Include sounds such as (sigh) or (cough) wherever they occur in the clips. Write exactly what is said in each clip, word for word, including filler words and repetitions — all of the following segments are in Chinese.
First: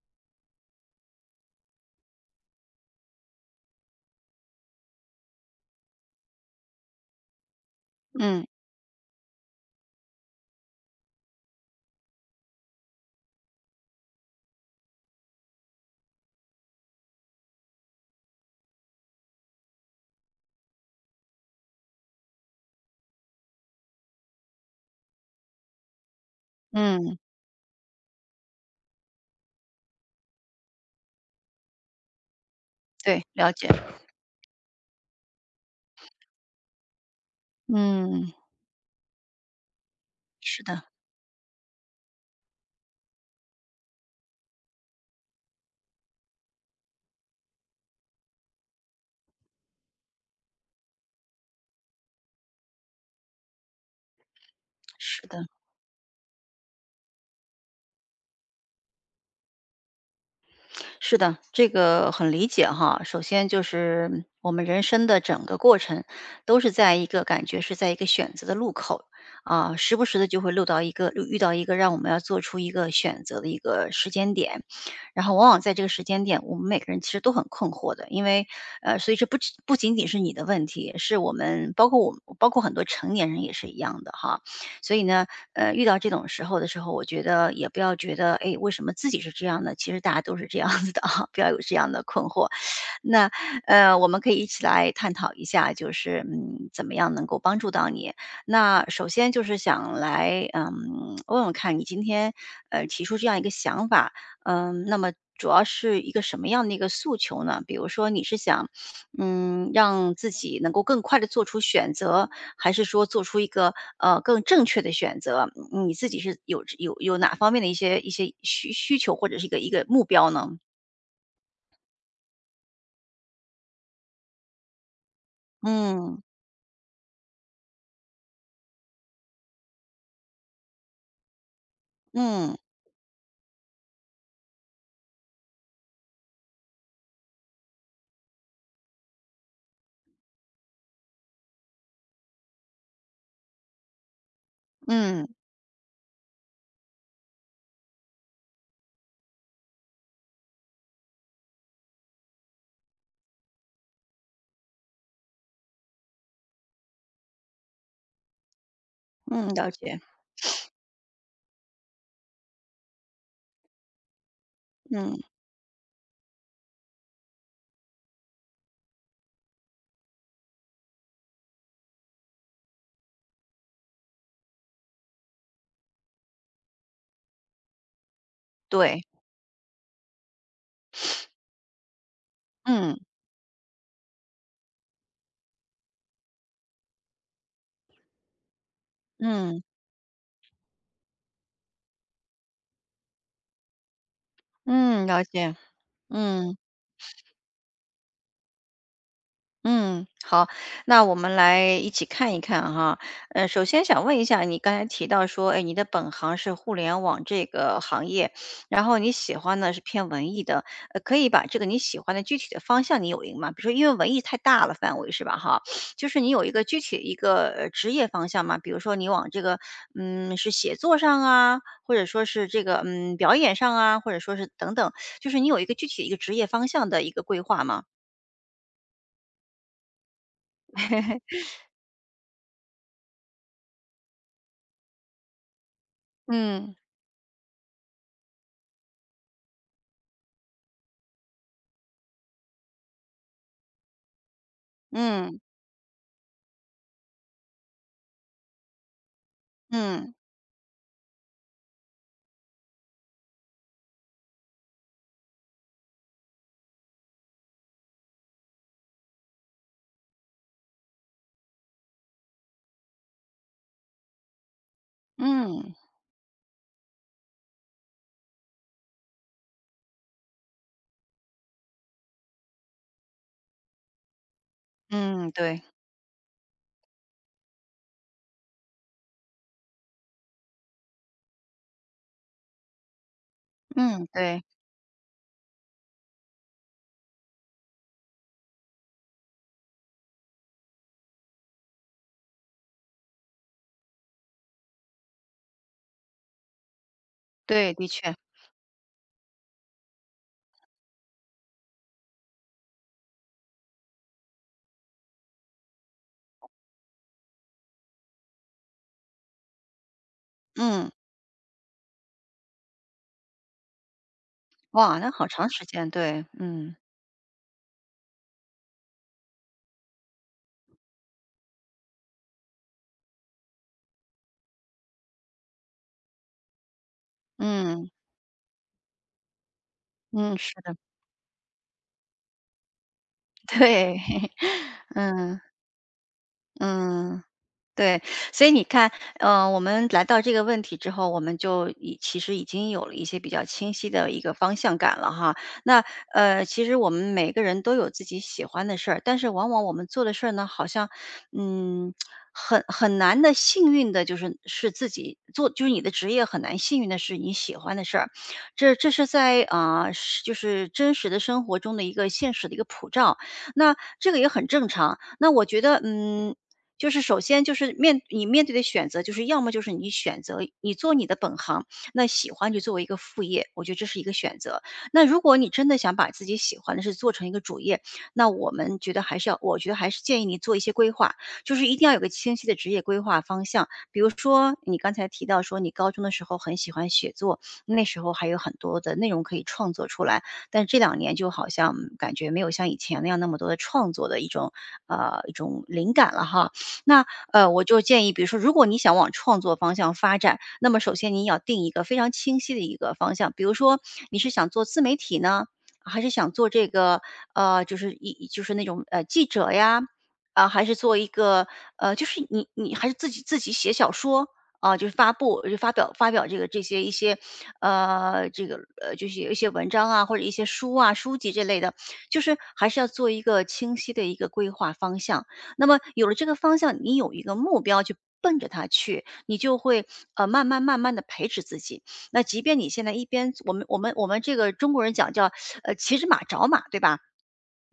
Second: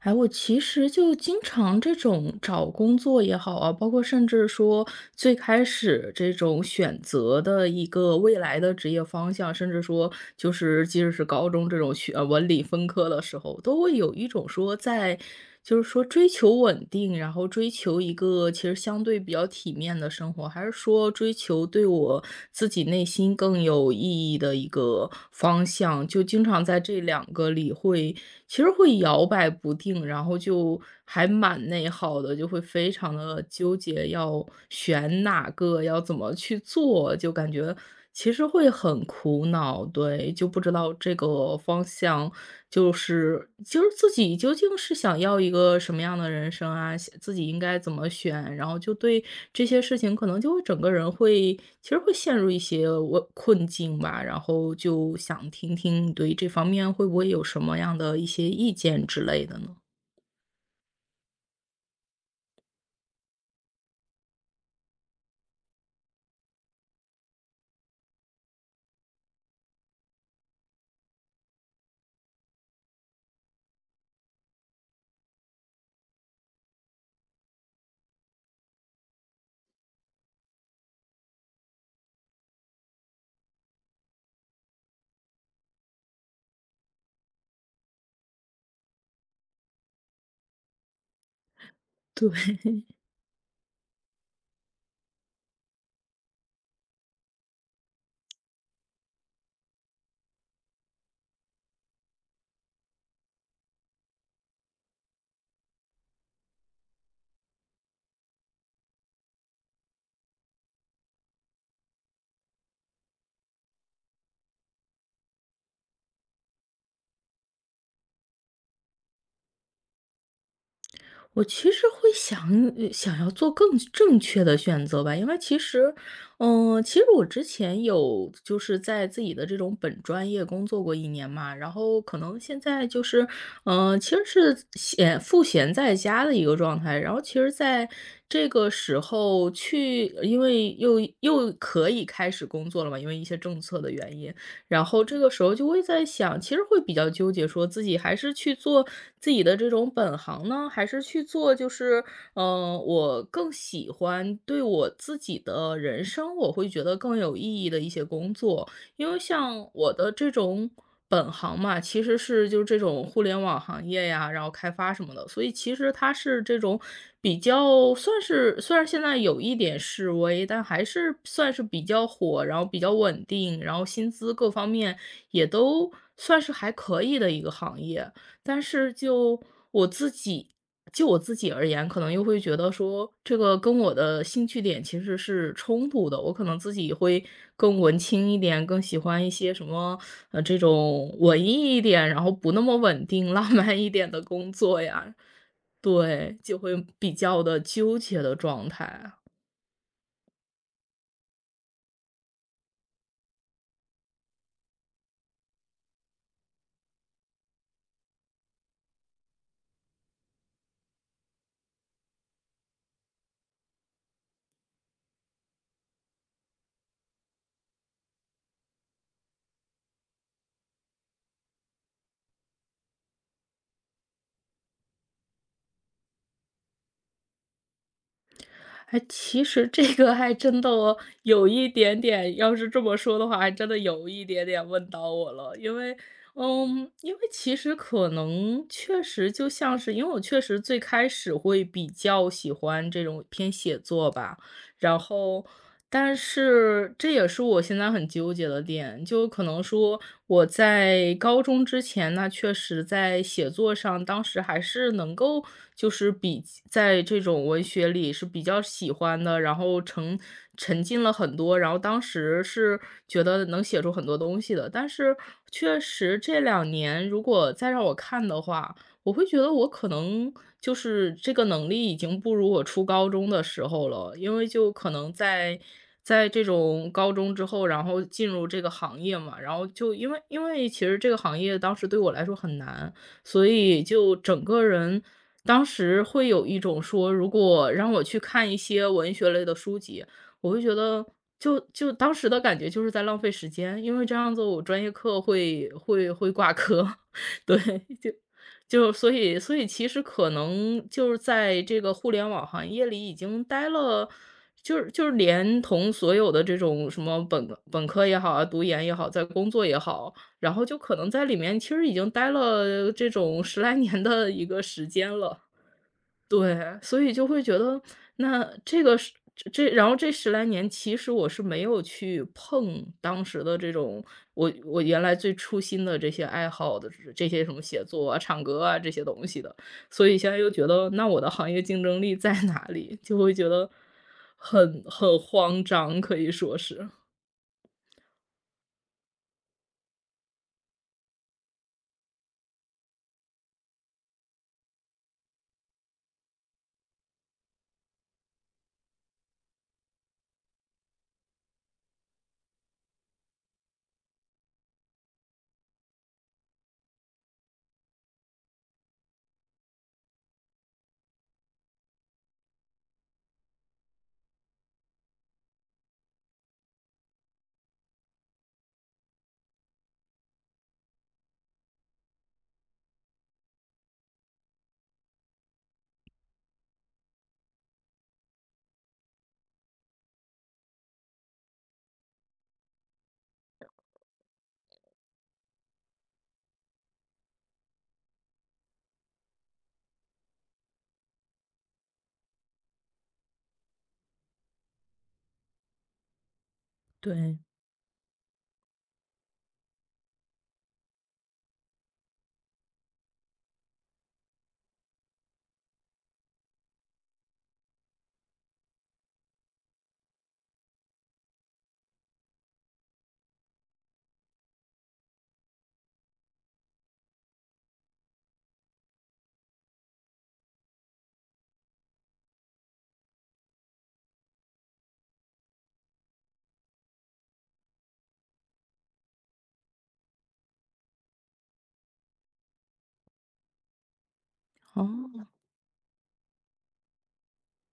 哎，我其实就经常这种找工作也好啊，包括甚至说最开始这种选择的一个未嗯来的职业方向，甚至说就是即使是高中这种学呃文理分科的时候，都会有一种说在就是说追求稳定，然后追求一个其实相对比较体面的生活，还是说追求对我自己内心更有意义的一个方向？就经常在这嗯，两个里会，其实会摇摆不定，然后就还蛮内耗的，就会非常对，的了解。纠结，要选哪个，要怎么去做，就感觉。其嗯，实会很苦恼，对，就不是知的，道这个方向，就是就是自己究竟是想要一个什么样的人生啊，想自己应该怎么选，然后就对这些事情可能就会整个人会其实会陷入一些我困境吧，然后就是的，想听听你对这方面会不会有什么样的一些意见之类的呢？是的，这个很理解哈。首先就是我们人生的整个过程都是在一个感觉是在一个选择的路口啊，时不时的就会录到一个遇到一个让我们要做出一个选择的一个时间点，然后往往在这个时间点，我们每个人其实都很困惑的，因为呃，所以这不只不仅仅是你的问题，是我们包括我们包括很多成年人也是一样的哈。所以呢，呃，遇到这种时候的时候，我觉得也不要觉得，哎，为什么自己是这样的？其实大家都是这样子的啊，不要有这样的困惑。对。那呃，我们可以一起来探讨一下，就是嗯，怎么样能够帮助到你？那首先就是想来，嗯，问问看你今天呃提出这样一个想法，嗯，那么主要是一个什么样的一个诉求呢？比如说你是想，嗯，让自己能够更快的做出选择，还是说做出一个，呃，更正确的选择？嗯你自己是有有有哪方面的一些一些需需求或者是一个一个目标呢？我其实会想呃想要做更正确的选择吧，因为其实，嗯，嗯，其实我之前有就是在自己的这种本专业工作过一年嘛，然后可能嗯，现在就是，嗯，其实是闲赋闲在家的一个状态。然后其实在这个时候去因为又又可以开始工作了嘛，因为一些政策的原因，然后这嗯，个时候就会在想，其实会比较纠结，说自己还是去做自己的这种本行呢，还是去做就是，嗯、呃我更喜欢对我自己的人生，我会觉得更有意义的一些工作。因为嗯，像了我解，的这种本行嘛，其实是就是这种互联网行业呀，然后开发什么嗯，的，所以其实它是这种比较算是虽然现在有一点示威，但还是算是比较火，然后比较稳定，然后薪资各方面也都算是还可以的一个行业。但是对，就我自己就我自己而言，可能又会觉得嗯，说，这个跟我的兴趣点其实是冲突的。我可能自己会更文青一点，更喜欢一些嗯，什么，呃，这种文艺一点，然后不那么稳定、浪漫一点的工作嗯，呀。了解，对，嗯。就会比较的纠结的状态啊。嗯，好，那我们来一起看一看哈。呃，首先想问一下，你刚才提到说，哎，你的本行是互联网这个行业，然后你喜欢的是偏文艺的，呃，可以把这个你喜欢的具体的方向你有一个吗？比如说，因为文艺太大了范围是吧？哈，就是你有一个具体一个呃职业方向吗？比如说你往这个，嗯，是写作上啊，或者说是这个，嗯，表演上啊，或者说是等等，就是你有一个具体的一个职业方向的一个规划吗？哎，其实这个还真的 (laughs) 有一点点，要是这么说的话，还真的有一点点问到我了。因为，嗯。嗯，因为其实可能确实就像是，因为我确实最开始会比较喜欢这种偏写作吧，然嗯，后，但是这也是我现在很纠结的点，就可能说嗯，我在高中之前那确实在写作上，当时还是能够就是比在这种文学里是比较喜欢的，然后沉沉浸了很多，然后当时是觉得能写出很多东西的。但是嗯，确实这两年如果再让我看的话，我会觉得我可能就是这个能力已经不如我初高中的时候了，因为就可能嗯，在对，在这种高中之后，然后进入这个行业嘛，然后就因为因为其实这个行业当时对我来说很难，所以嗯，就对，整个人当时会有一种说，如果让我去看一些文学类的书籍，我会觉得就就当时的感觉就是在浪费时间，因为这样子我专业课会会会挂科，(laughs) 对，对，的就确，就所以所以其实可能就是在这个互联网行业里已经待了，就是就是连同所有的这种什么本本科也好啊，读研也好，在工作也好，然后就嗯，可能在里面其实已经待了这种十来年的一个时哇，那间好了。长时间，对，嗯，对，所以就会觉得，那这个是这这然后这十来年，其实我是没有去碰当时的这种我我原来最初心的这些爱好的这些什么写嗯，作啊、唱歌啊这些东西的。所以现嗯，在又是觉的，得，那我的行业竞争力在 (laughs) 哪里？就会觉 (laughs) 得对，很 (laughs) 很嗯，慌张，可以说是。嗯。对，所以你看，呃，我们来到这个问题之后，我们就已其实已经有了一些比较清晰的一个方向感了哈。那呃，其实我们每个人都有自己喜欢的事儿，但是往往我们做的事儿呢，好像嗯，很很难的幸运的，就是是自己做，就是你的职业很难幸运的是你喜欢的事儿。这这是在啊、呃是就是真实的生活中的一个现实的一个普照。那这个也很正常。那我觉得，嗯，就是首先就是面你面对的选择，就是要么就是你选择你做你的本行，那喜欢就作为一个副业，我觉得这是一个选择。那如果你真的想把自己喜欢的事做成一个主业，那我们觉得还是要，我觉得还是建议你做一些规划，就是一定要有个清晰的职业规划方向。比如说你刚才提到说你高中的时候很喜欢写作，那时候还有很多的内容可以创作出来，但这两年就好像感觉没有像以前那样那么多的创作的一种呃一种灵感了哈。那对，呃，我就建议，比如说，如果你想往创作方向发展，那么首先你要定一个非常清晰的一个方向，比如说你是想做自媒体呢，还是想做这个呃，就是一就是那种呃记者呀，啊、还是做一个呃，就是你你还是自己自己写小说。啊，就是发布，就发表发表这个这些一些，呃，这个呃，就是有一些文章啊，或者一些书啊、书籍这类的，就是还是要做一个清晰的一个规划方向。那么有了这个方向，你有一个目标去奔着它去，你就会呃慢慢慢慢的培植自己。那即便你现在一边我们我们我们这个中国人讲哦。叫呃骑着马找马，对吧？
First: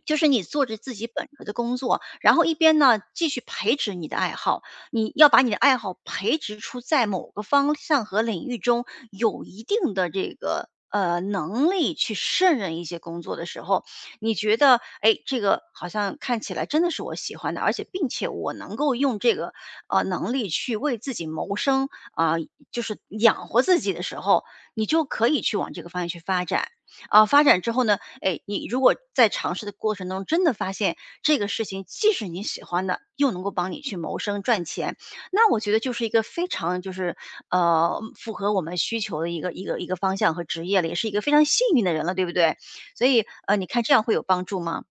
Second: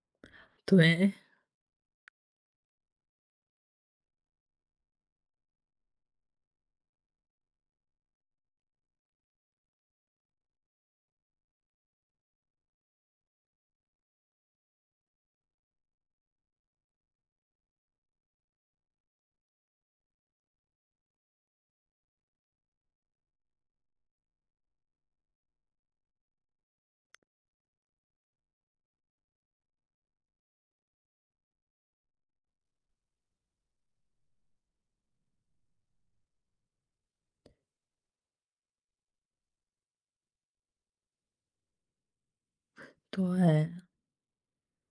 就是你做着自己对，本职的工作，然后一边呢继续培植你的爱好，你要把你的爱好培植出在某个方向和领域中有一定的这个呃能力去胜任一些工作的时候，你觉得哎，这个好像看起来真的是我喜欢的，而且并且我能够用这个呃能力去为自己谋生啊、就是养活自己的时候，你就可以去往这个方向去发展。啊、发展之后呢，哎，你如果在尝试的过程中，真的发现这个事情既是你喜欢的，又能够帮你去谋生赚钱，那我觉得就是一个非常就是呃符合我们需求的一个一个一个方向和职业了，也是一个非常幸运的人了，对不对？所以呃，你对。看这样会有帮助吗？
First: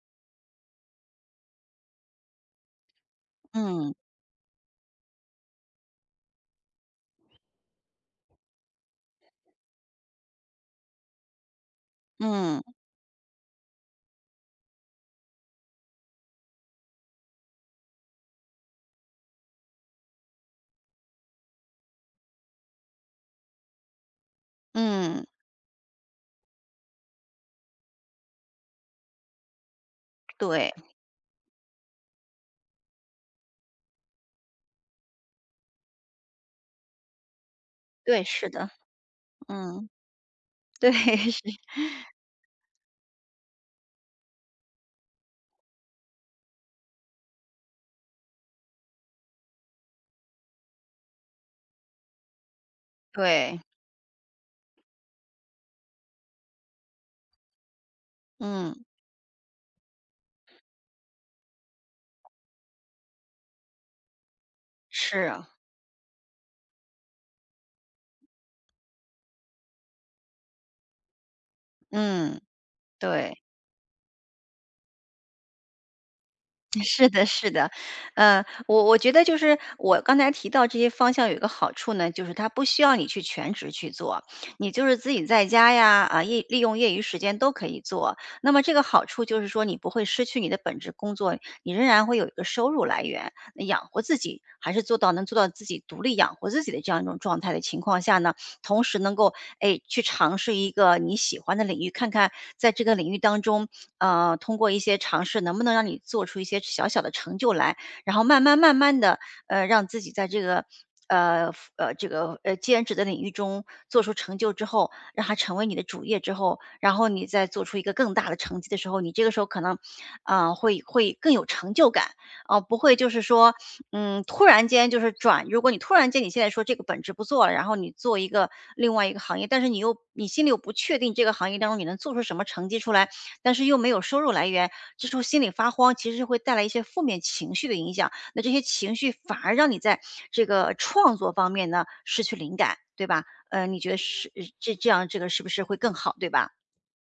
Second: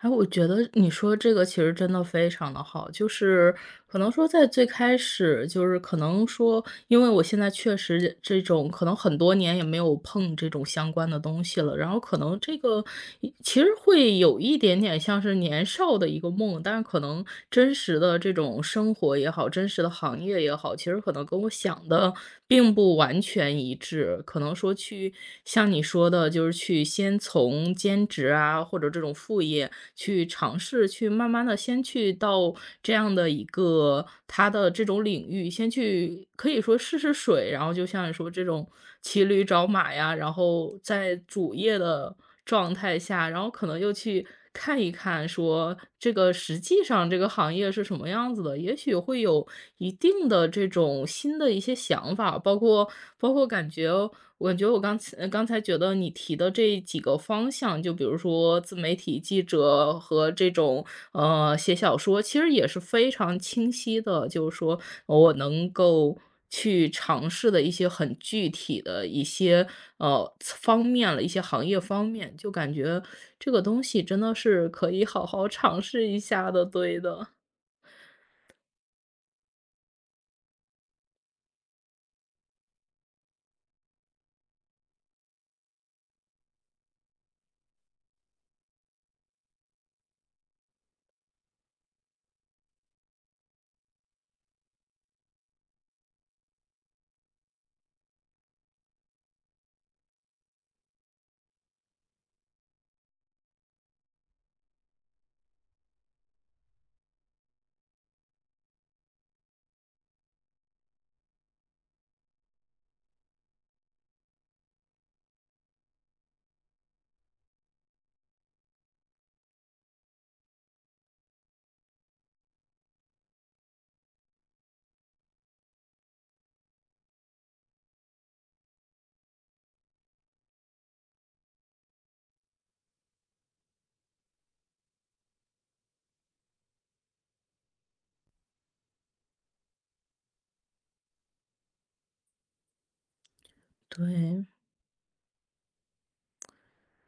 哎，我觉得你说这个其实真的非常的好，就是嗯可能说在最开始，就是可能说，因为我现在确实这种可能很多年也没有碰这种相关的东西了，然后可能这嗯个一其实会有一点点像是年少的一个梦，但是可能真实的这种生活也好，真实的行业也好，其实可能跟我想的并不完全一致，可能说去嗯，像你。像你说的，就是去先从兼职啊，或者这种副业去尝对试，去慢慢的先去到这样的一个他的这种领域，先去可以说试试水，然后就像你对，说这是种的，骑驴找嗯，马呀，然后对 在 (laughs) 是，主业的状态下，然后可能又去看一看说这个实际上这个行业是什么样子的，也许会有一定的这种新的一些想法，包括包括对，感觉。我觉得我刚才呃刚才觉得你提的这几个方向，就比如说嗯自媒体记者和这种呃写小说，其实也是非常清晰的，就是说是我啊，能够去尝试的一些很具体的一些呃方面了，一些行业方面，嗯就感觉对。这个东西真的是可以好好尝试一下的，对是的，的，是的，呃，我我觉得就是我刚才提到这些方向有一个好处呢，就是它不需要你去全职去做，你就是自己在家呀，啊，业利用业余时间都可以做。那么这个好处就是说，你不会失去你的本职工作，你仍然会有一个收入来源，那养活自己，还是做到能做到自己独立养活自己的这样一种状态的情况下呢，同时能够，哎，去尝试一个你喜欢的领域，看看在这个领域当中，呃，通过一些尝试能不能让你做出一些小小的成就来，然后慢慢慢慢的，呃，让自己在这个，呃，呃，这个，呃，兼职的领域中做出成就之后，让它成为你的主业之后，然后你再做出一个更大的成绩的时候，你这个时候可能，啊，呃会会更有成就感。哦，不会就是说，嗯，突然间就是转如果你突然间你现在说这个本职不做了，然后你做一个另外一个行业，但是你又你心里又不确定这个行业当中你能做出什么成绩出来，但是又没有收入来源，这时候心里发慌，其实是会带来一些负面情绪的影响。那这些情绪反而让你在这个创作方面呢，失去灵感，对吧？呃，你觉得是对。这这样这个是不是会更好，对吧？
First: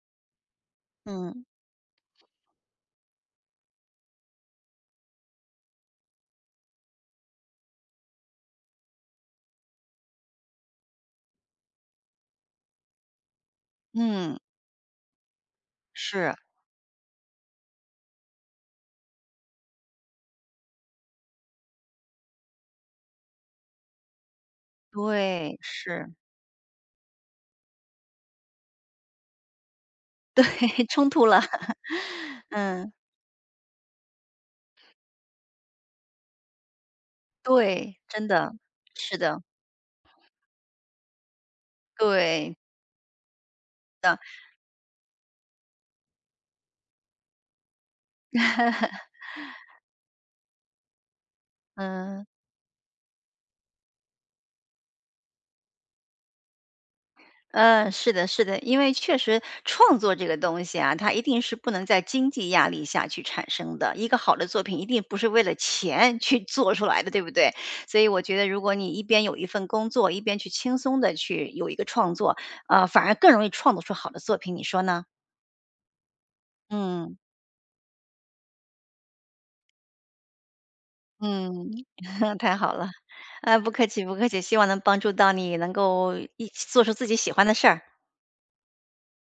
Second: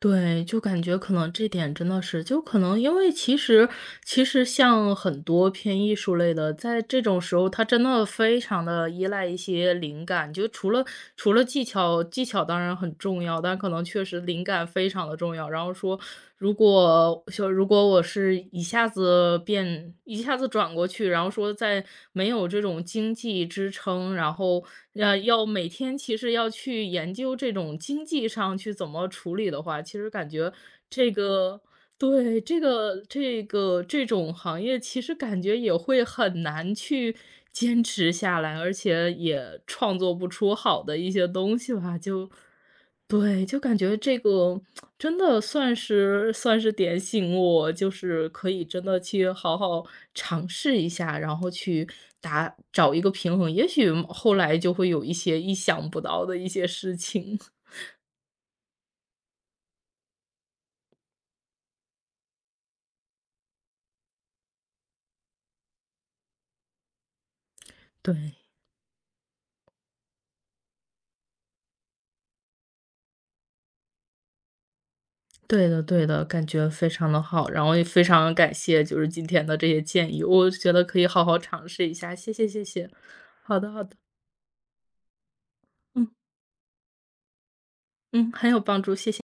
对，就感觉可能嗯，这点真的是，就可能因为其实其实像很多偏艺术类的，在这种时候，他真的非常的依赖一些灵感。就除了除了技巧技巧当然很重要，但可能确实嗯，灵感非常的重要，然后说，是，如果就如果我是一下子变一下子转过去，然后说在没有这种经济支撑，然后要要对，每天是，其实要去研究这种经济上去怎么处理的话，其实感觉 (laughs) 冲这突了，个对，这嗯。个这个这种行业其实感觉也会很难去坚对，持真下的，来，而且是的，也创作不出好的一些东西吧，就对，对，就感觉这个真的算是算是点醒我，就是可以真的去好好尝试一下，然后去嗯，打找一个平衡，也许后来就会有一些意想不到的一些事情。嗯，是的，是的，因为确实创作这个东西啊，它一定是不能在经济压力下去产生的。一个好的作品一定不是为了钱去做出来的，对不对？所 (laughs) 以对，我觉得，如果你一边有一份工作，一边去轻松的去有一个创作，呃，反而更容易创作出好的作品，你说呢？对的对的，感觉非常嗯，的好，然后也非常感谢就是今天的这些建议，我觉得可以好好尝嗯，试一下，谢 (laughs) 谢太谢好了，谢。啊，好不的好客的，气，不客气，希望能帮助到你，能嗯，够一起做出自己喜欢的事儿。嗯，很有帮助，谢谢。